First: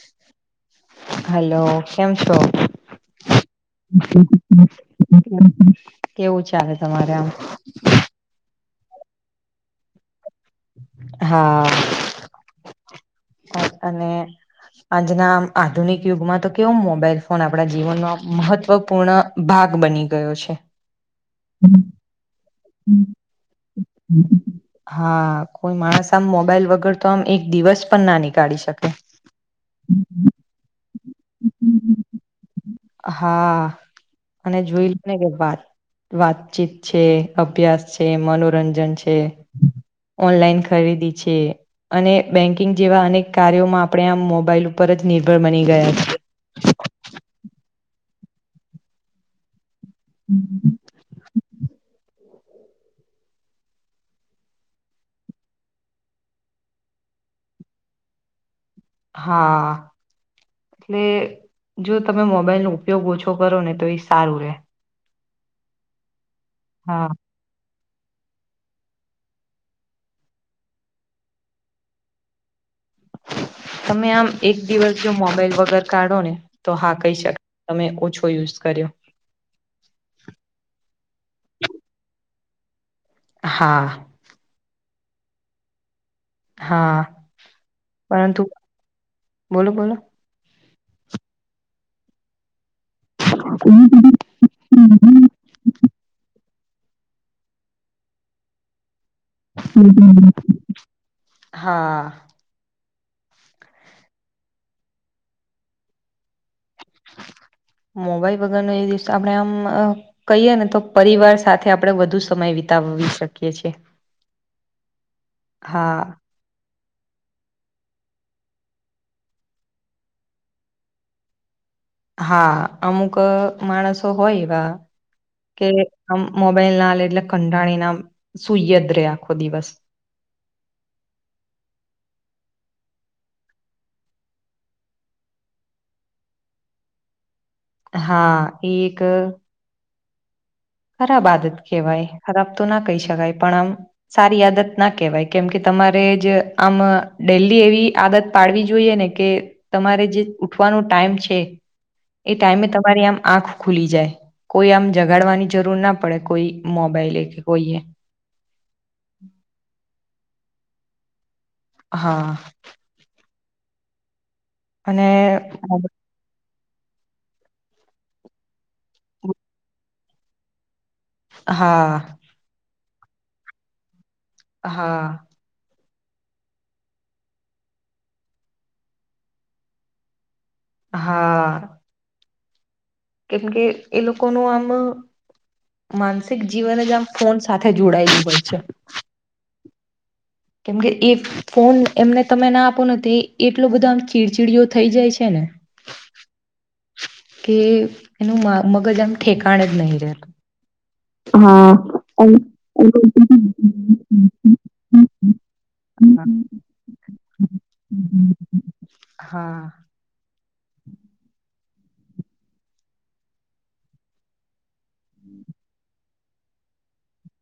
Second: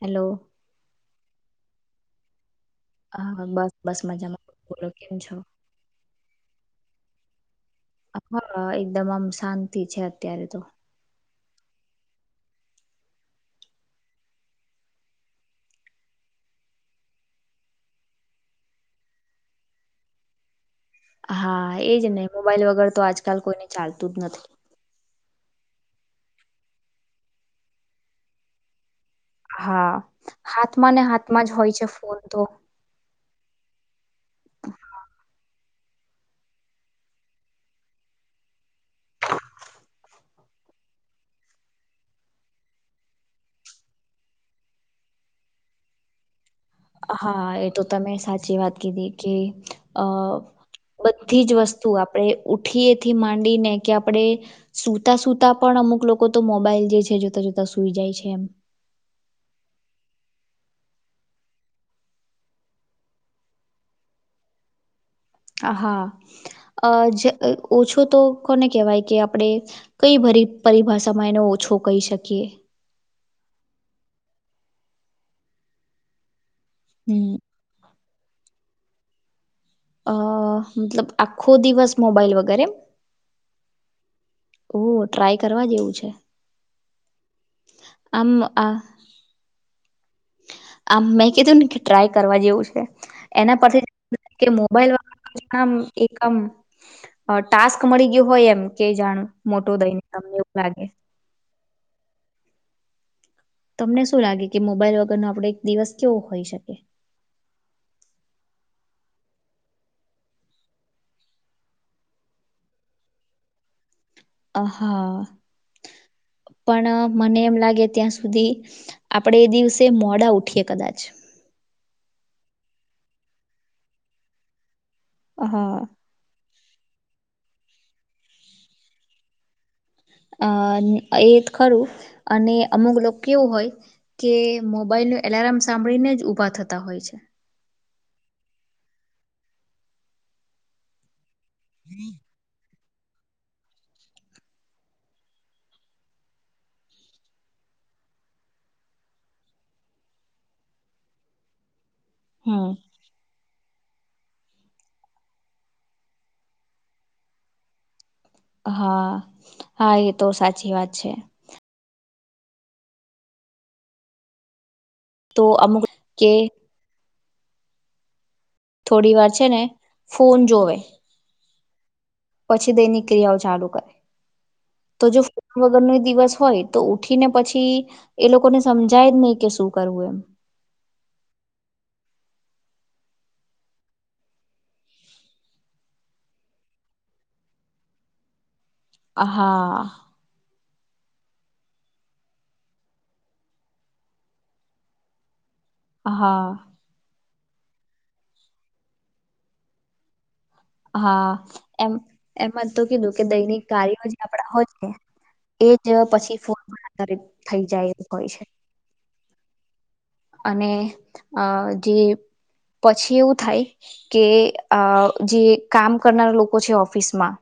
Hello hello, કેમ છો હા બસ બસ મજામાં બોલો કેમ છો કેવું ચાલે, તમારે આમ હા, એકદમ આમ શાંતિ છે, અત્યારે તો હા અને. આજના આધુનિક યુગમાં, તો કેવો મોબાઈલ ફોન આપણા જીવનનો મહત્વપૂર્ણ ભાગ. આાગ બની ગયો છે. હા, એજ ને મોબાઈલ વગર તો આજકાલ કોઈને ચાલતું જ નથી. હા કોઈ માણસ આમ મોબાઈલ વગર, તો આમ એક દિવસ પણ ના નીકાળી શકે હા, હાથમાં ને હાથમાં જ હોય છે, ફોન તો હા અને જોઈ લુંને, કે વાત વાતચીત છે અભ્યાસ છે, મનોરંજન છે, ઓનલાઈન ખરીદી છે. અને બેન્કિંગ જેવા, અનેક કાર્યોમાં આપણે આ મોબાઈલ ઉપરજ નિર્ભર, બની ગયા છે. હા એ તો તમે સાચી વાત કીધી કે અ બધી જ વસ્તુ, આપ આપણે ઉઠીએથી માંડીને કે આપણેે સુતા, સુૂતા પણ અમુક, લોકો તો મોબાઈલ જે છે. જોતા જોતા સુઈ જાય છે, એમ હા. એટલે જો, તમે મોબાઈલ નો ઉપયોગ ઓછો કરો, ને તો એ સારું રે હા, અ હા જે ઓછો, તો કોને કહેવાય કે આપણે કઈ, પરિભાષામાં એનો ઓછો કહી, શકીએ તમે આમ એક દિવસ, જો મોબાઈલ વગર કાઢો ને તો હા કહી હમ શકાય, તમે ઓછો યુઝ કર્યો અ મતલબ આખો દિવસ મોબાઈલ, વગેરે હા ઓ ટ્રાય કરવા જેવું, છે. હા, આમ પરંતુ આ બોલો, બોલો આમ, મેં કીધું ને કે ટ્રાય કરવા જેવું, છે. એના પરથી મોબાઈલમ, એક આમ ટાસ્ક મળી ગયયો હોય, એમ કે જાણ મોટો દઈને, તમને એવું લાગે હા. તમને શું લાગે, કે મોબાઈલ વગર ન આપડે એક દિવસ કેવો હોઈ, શકી [inaudible] મોબાઈલ વગરનો, એ દિવસ આપણે આમ કહીએ ને, તો પરિવાર સાથે આપડે વધુ સમય વિ બતાવવી શકીએ છે. અ, હા પણ મને એમ લાગે, ત્યાં સુધી આપડે એ દિવસે મોડા ઉઠીએ, કદાચ હા, અમુક માણસો હોય, એવા કે હા. આમ મોબાઈલના લે એટલે કંટાણી ના સુૂયદ, રે આખો દિવસ અ એ ખરું અને અમુક લોકો કેવું હોય, કે મોબાઈલ એલાર્મ સાંભળીને જ ઉભા થતા હોય છે. હા એ ખરાબ આદત કેવાય ખરાબ તો ના કહી શકાય પણ આમ સારી આદત ના કહેવાય કેમ કે તમારે જ આમ ડેલી એવી આદત પાડવી જોઈએ ને કે તમારે જે ઉઠવાનો ટાઈમ છે. એ ટાઈમે હમ તમારી આમ આંખ ખુલી જાય કોઈ આમ જગાડવાની જરૂર ના પડે કોઈ મોબાઈલ કે કોઈએ હા હા એ તો સાચી વાત છે. હા અને તો મોબ અમુક કે થોડી વાર છે ને ફોન જોવે હા પછી દૈનિક ક્રિયાઓ ચાલુ કરે હા તો જો ફોન વગરનું દિવસ હોય તો ઉઠીને પછી એ લોકોને સમજાય જ નહી કે શું કરવું એમ હા કેમ કે એ લોકો નુ આમ માનસિક જીવન જ આમ ફોન સાથે જોડાયેલું હોય છે. હા કેમકે એ ફોન એમને તમે ના આપો તો એટલો બધો આમ ચીડચીડીયો થઈ જાય છે ને હા કે એનું મન મગજ આમ ઠેકાણ જ નહી રહે હા એમ એમાં તો કીધું કે દૈનિક કાર્યો જે આપણા હોય છે. એજ પછી ફોન પણ આધારિત થઈ જાય એ હોય છે. હા અને આ જે પછી એવું થાય કે અ જે કામ કરનારા લોકો છે ઓફિસમાં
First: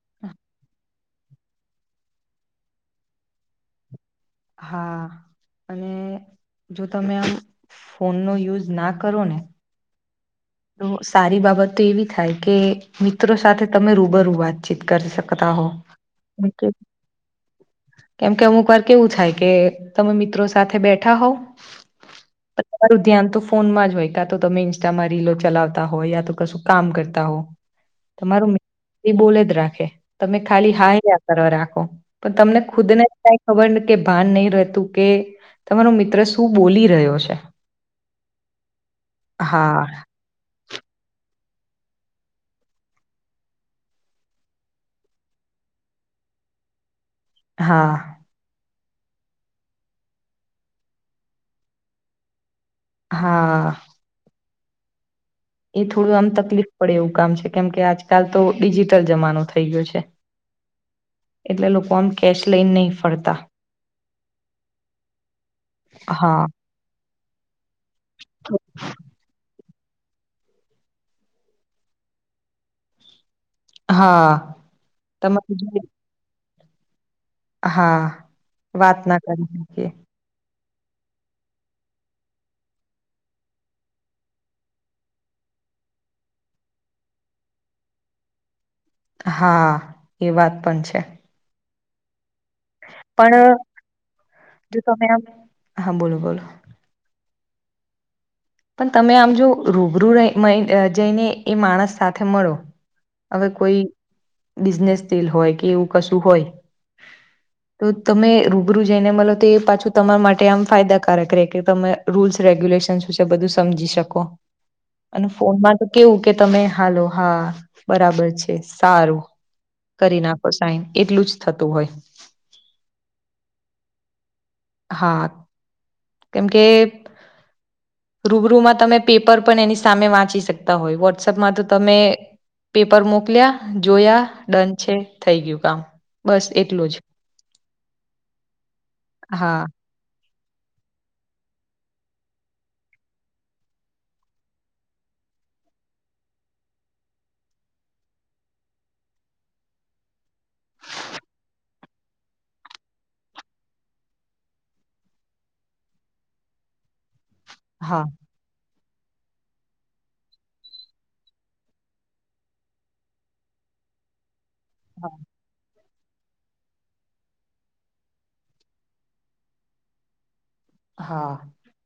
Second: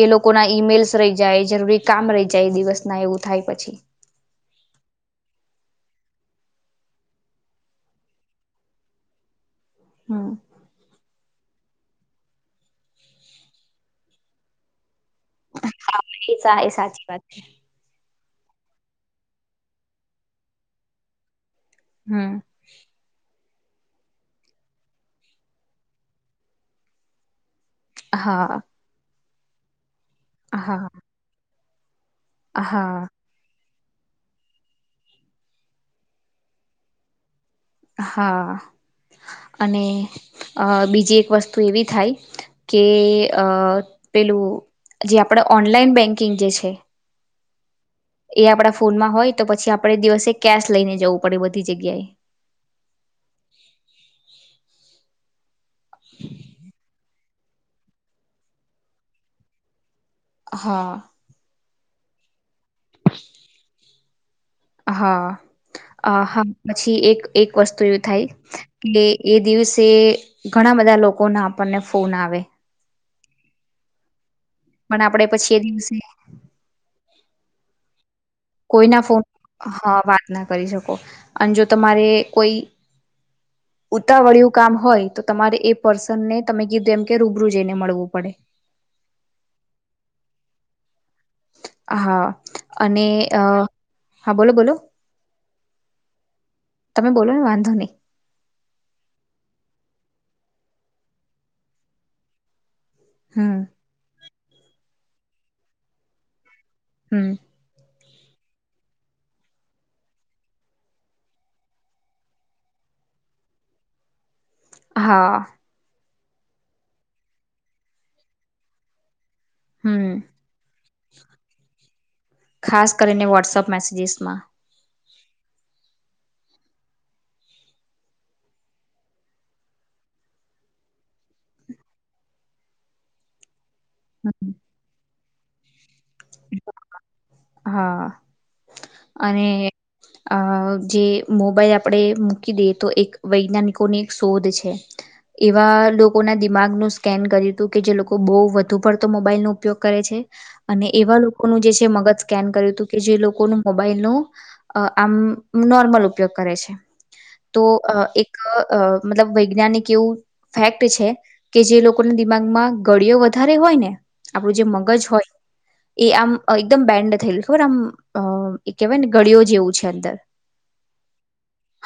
એ લોકો ના ઈમેલ્સ રહી જાય જરૂરી કામ રહી જાય દિવસ ના એવું થાય પછી હા અને જો તમે આમ ફોનનો યુઝ ના કરો ને હા સારી બાબત તો એવી થાય કે મિત્રો સાથે તમે રૂબરૂ વાતચીત કરી શકતા હો હા એ સા એ સાચી વાત છે. કેમ કે અમુક વાર કેવું થાય કે તમે મિત્રો સાથે બેઠા હોવ હમ તમારું ધ્યાન તો ફોનમાં જ હોય કા તો તમે ઇન્સ્ટામાં રીલો છ ચલાવતા હોય યા તો કશું કામ કરતા હો તમારું હા મિત બોલે જ રાખે તમે ખાલી હા હાયા કરવા રાખો પણ તમને હા ખુદને કઈ ખબર ન કે ભાન નહી રહેતું કે તમારો મિત્ર શું બોલી રહ્યો છે. હા અને હા અ બીજી એક વસ્તુ એવી થાય. કે અ પેલું જે આપડ ઓનલાઈન બેંકિંગ જે છે. હા એ આપણા ફોનમાં હોય તો પછી આપણે દિવસે કેશ લઈને જવું પડે બધી જગ્યાએ હા [inaudible] એ થોડું આમ તકલીફ પડે એવું કામ છે કેમ કે આજકાલ તો ડિજીિટલ જમાનો થઈ ગયો છે. હા એટલે લોકો આમ કેશ લઈન નહીં ફરતા હા અ હા પછી એક એક વસ્તુ એવી થાય કે એ દિવસ તે ઘણા બધા લોકો ના આપણને ફોન આવે હા પણ આપડે પછી તમારી એ જોડે દિવસે હા વાત કોઈના ના ફોન કરી શકીએ હા વાત ના કરી શકો અને જો તમારે કોઈ [inaudible] ઉતાવળિયું કામ હોય તો તમારે એ પર્સનને તમે કીધું એમ કે રૂબરૂ જઈને મળવું પડે. હા એ વાત પણ છે. હા અને પણ હા બોલો બોલો જો તમે આમ હા બોલો બોલો તમે બલોને વાંધોની પણ તમે આમ જો રૂબરૂ [unintelligible] જઈને એ માણસ સાથે મળો હવે હમ કોઈ બિઝનેસ સ્કિલ હોય કે એવું કશું હોય. હમ તો તમે રૂબરૂ જઈને મળલો તો એ પાછું તમારા માટે આમ ફાયદાકારક રહે કે તમે રૂલ્સ રેગ્યુલેશન બધું સમજી શકો અને હા ફોનમાં તો કેવું કે તમે હાલો હા બરાબર છે સારું હમ કરી નાખો સાઈન એટલું જ થતું હોય ખાસ કરીને વોટ્સઅપ મેસેજસમાં હા કેમ કે રૂબરૂમાં તમે પેપર પણ એની સામે વાંચી શકતા હોય વોટ્સઅપમાં તો તમે પેપર મોકલ્યા જોયા હમ. ડન છે થઈ ગયું કામ બસ એટલું જ હા હા અને અ જે મોબાઈલ આપણે મૂકી દઈએ તો એક વૈજ્ઞાનિકોની એક શોધ છે. એવા લોકોના દિમાગનું સ્કેન કર્યું હતું કે જે લોકો બહુ વધુ પડતો મોબાઈલનો ઉપયોગ કરે છે. અને એવા લોકોનું જે છે મગજ સ્કેન કર્યું હતું કે જે લોકોનું મોબાઈલનું આમ નોર મલ ઉપયોગ કરે છે તો અ હા એક અ મતલબ વૈજ્ઞાનિક એવું ફેક્ટ છે કે જે લોકોના દિમાગમાં ગળિયો વધારે હોય હોય ને આપણું જે મગજ હા હોય એ આમ એકદમ બેન્ડ થયેલ ખબર આમ એ કેહેવાય ને ગળિયો જેવું છે અંદર હા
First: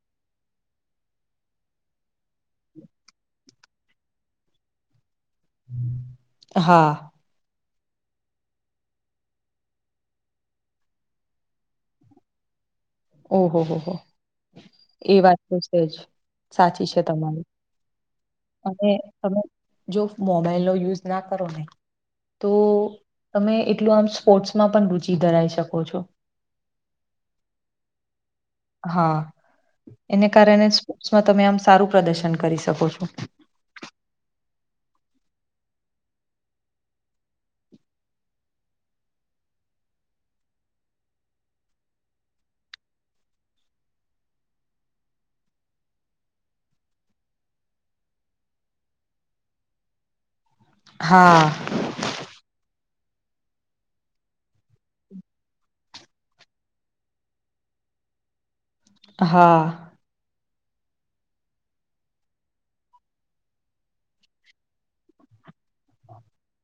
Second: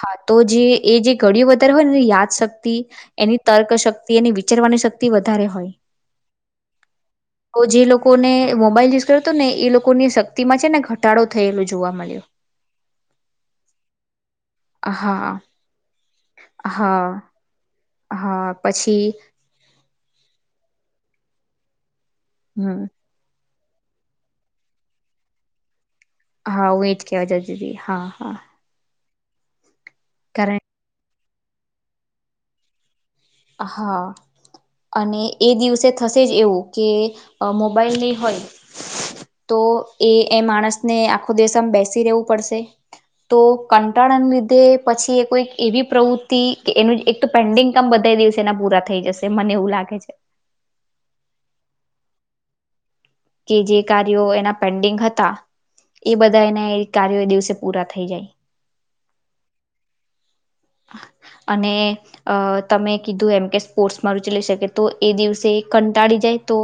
હા તો જે એ જે ઘડયો વધારે હોય ને યાદશક્તિ એની તર્કશક્તિ એની વિચારવાની શક તી વધારે હોય હા તો જે લોકોને મોબાઈલ તો તો ને એ લોકોની શક્તિમાં છે ને ઘટાડો થયેલો જોવા મળ્યો ઓહો હો એ હા વાત તો છે જ સાચી છે હા તમારી હા અને પછી તમે જો મોબાઈલનો યુઝ ના કરો ને તો હમ તમે એટલું આમ સ્પોર્ટ્સમાં પણ રુચી ધરાવી શકો છો હા હું એજ કેવાય જાતિતી હા હા હા એને કારણ કારણે સ્પોર્ટસમાં તમે આમ સારું પ્રદર્શન કરી શકો છો હા અને એ દિવસે થશે જ એવું કે મોબાઈલ ની હોય તો એ એ માણસને આખો દિવસમાં બેસી રહેેવું પડશે તો કંટાળાના લીધે પછી એ કોઈ એવી પ્રવૃતિ કે એનું એક તો પેન્ડિંગ કામ બધ બે દિવસ એના પૂરા થઈ જશે મને એવું લાગે છે. હા કે જે કાર્યો એના પેન્ડિંગ હતા એ બધા એના કાર્યો એ દિવસે પૂરા થઈ જાય હા [inaudible] અને અ તમે કીધું એમ કે સ્પોર્ટ્સમાં રૂચિ લઈ શકે તો એ દિવસે કંટાળી જાય તો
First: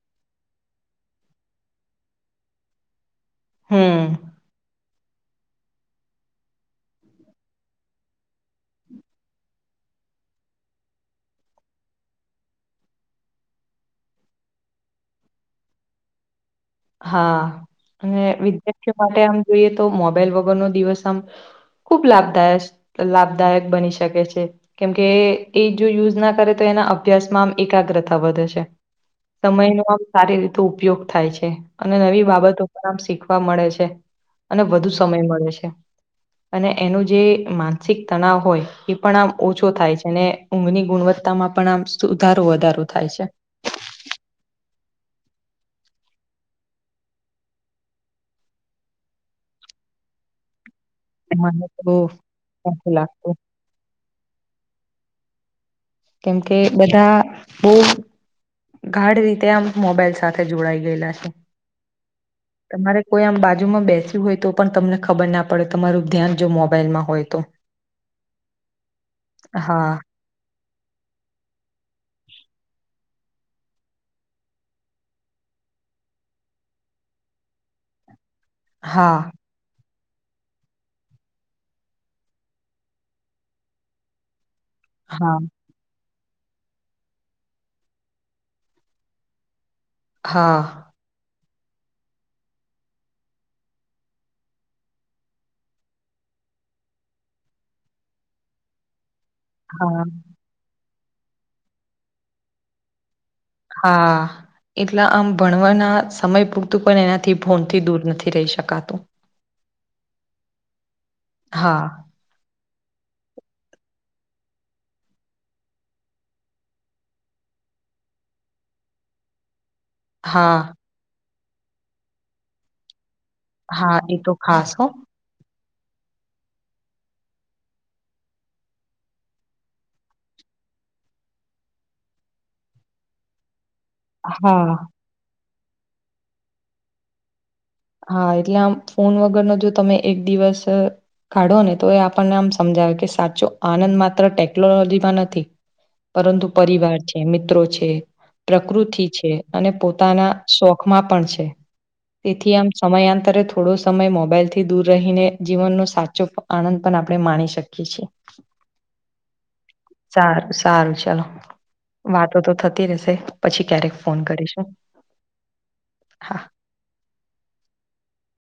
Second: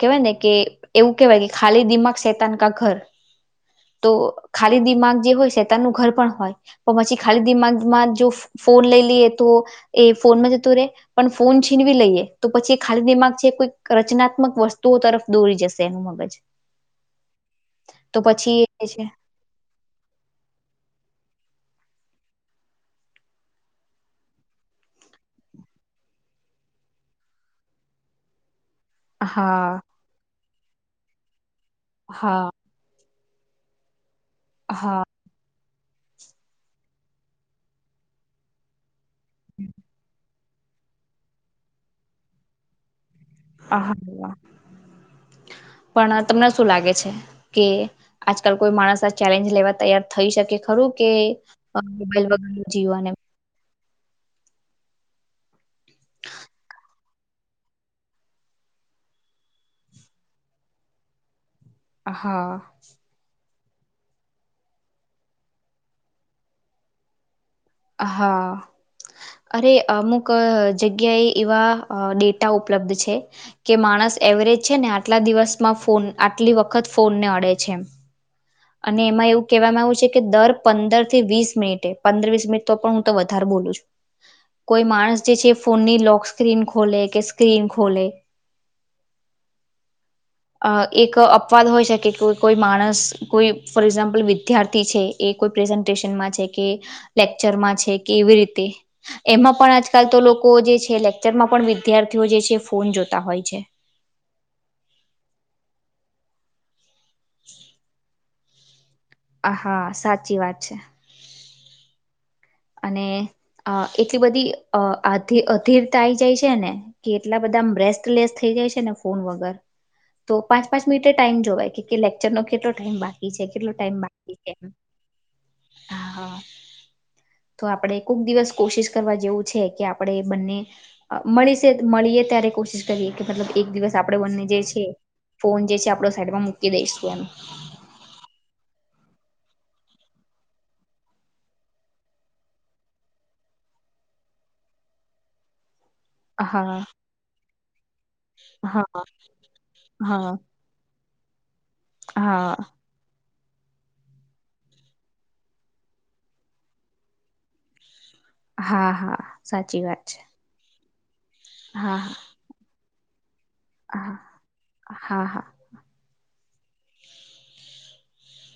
કેવાય ને કે એવું કેવાય કે ખાલી દિમાગ શેતાનકા ઘર તો હમ ખાલી દિમાગ જે હોય શેતાનું ઘર પણ હોય પણ પછી ખાલી દિમાગમાં ફોન લઈ લઈએ તો એ ફોન જ પણ ફોન છીનવી લઈએ તો પછી ખાલી છે કોઈ રચનાત્મક વસ્તુઓ તરફ દોરી જશે એનું મગજ હા તો અને પછી એ વિદ્યાર્થીઓ છે માટે આમ જોઈએ તો મોબાઈલ વગરનોો દિવસ આમ ખૂબ લાભદાય લાભદાયક બની શકે છે કેમકે એ જો યુઝ ના કરે તો એના અભ્યાસમાં આમ એકાગ્રતા વધે છે સમય હા નો આમ સારી રીતે ઉપયોગ થાય છે અને નવી હા બાબતો પણ આમ શીખ વા મળે છે અને વધુ હા સમય મળે છે અને એનું જે માનસિક તણાવ હોય એ પણ આમ ઓછો થાય છે ને ઊંઘની ગુણવત્તામાં પણ આમ સુધારો વધારો થાય છે પણ તમને શું લાગે છે કે આજકાલ કોઈ માણસ આ ચેલેન્જ લેવા તૈયાર થઈ શકે ખરું કે મને તો મોબાઈલ વગર નથી જીવવાને લાગતું કેમ કે બધા બહુ ગાઢ રીતે આમ મોબાઈલ સાથે જોડાઈ ગયેલા છે હા તમારે કોઈ આમ બાજુમાં બેસ્યું હોય તો પણ તમને ખબર ના પડે તમારું ધ્યાન જો મોબાઈલમાં હોય તો હા અરે હા, અમુક જગ્યાએ એવા ડેટા ઉપલબ્ધ છે કે માણસ એવરેજ છે ને આટલા દિવસમાં આટલી વખત ફોનને અડે છે અને એમાં હા, એવું કવામાં આવ છે કે દર પંદર થી વીસ મિનિટે પંદર વીસ મિનિટ તો પણ હું તો વધારે બોલું છું કોઈ માણસ જે હા, છે ફોનની લોક્ સ્ક્રીન ખોલે કે સ્ક્રીન ખોલે હા, અ એક અપવાદ હોય છેકે કોઈ માણસ કોઈ ફોર એક્ઝામ્પલ વિદ્યાર્થી છે એ કોઈ પ્રેઝન્ટેશનમાં છે કે લેક્ચરમાં છે કે કેવી રીતે એમાં પણ હા, આજકાલ તો લોકો જે છે લેક્ચરમાં પણ વિદ્યાર્થીઓ જે છે ફોન જોતા હોય છે હા એટલા આમ ભણવાના સમય પૂરતું કો એનાથી ફોન થી દૂર નથી રહી શકાતું આ હા સાચી વાત છે હા, અને એટલી બધી અ અધીરતા આવી જાય છે ને કે એટલા બધા એકદમ બસ્ટલેસ થઇ જાય છે ને ફોન વગર તો પાંચ હા, પાંચ મિનિટે ટાઈમ જોવાય કે લેક્ચરનોો કેટલો ટાઈમ બાંધ કેટલો ટાઈમ હા, એ તો બાકી છે એ ખાસ હો. હ તો આપણે કોુક દિવસ કોશિશ કરવા જેવું છે કે આપણે બંને મળી છે મળી ત્યારે કોશિશ કરીએ કે મતલબ એક દિવસ આપણેે બંને જે છે હા, ફોન જે છે આપડ સાઈટમાં મૂકી દઈશું એમ હા એટલે આમ ફોન વગરનોો જો તમે એક દિવસ કાઢો ને તો એ આપણને આમ સમજાવે કે સાચો આનંદ માત્ર ટેકનોલોજીમાં નથી પરંતુ હા પરિવાર છે મિત્રો છે હા પ્રકૃતિ છે અને પોતાના હા શોખમાં પણ છે તેથી આમ [inaudible] સમયાંતરે થોડો સમય મોબાઈલ થી દૂર રહીને જીવનનો સાચો આનંદ પણ આપણે માણી શકીએ છીએ હા હા સાચી વાત છે સારું સારું ચાલો હા હા વાતો તો થતી રશે પછી ક્યારેક હા ફોન કરીશું હા હા હા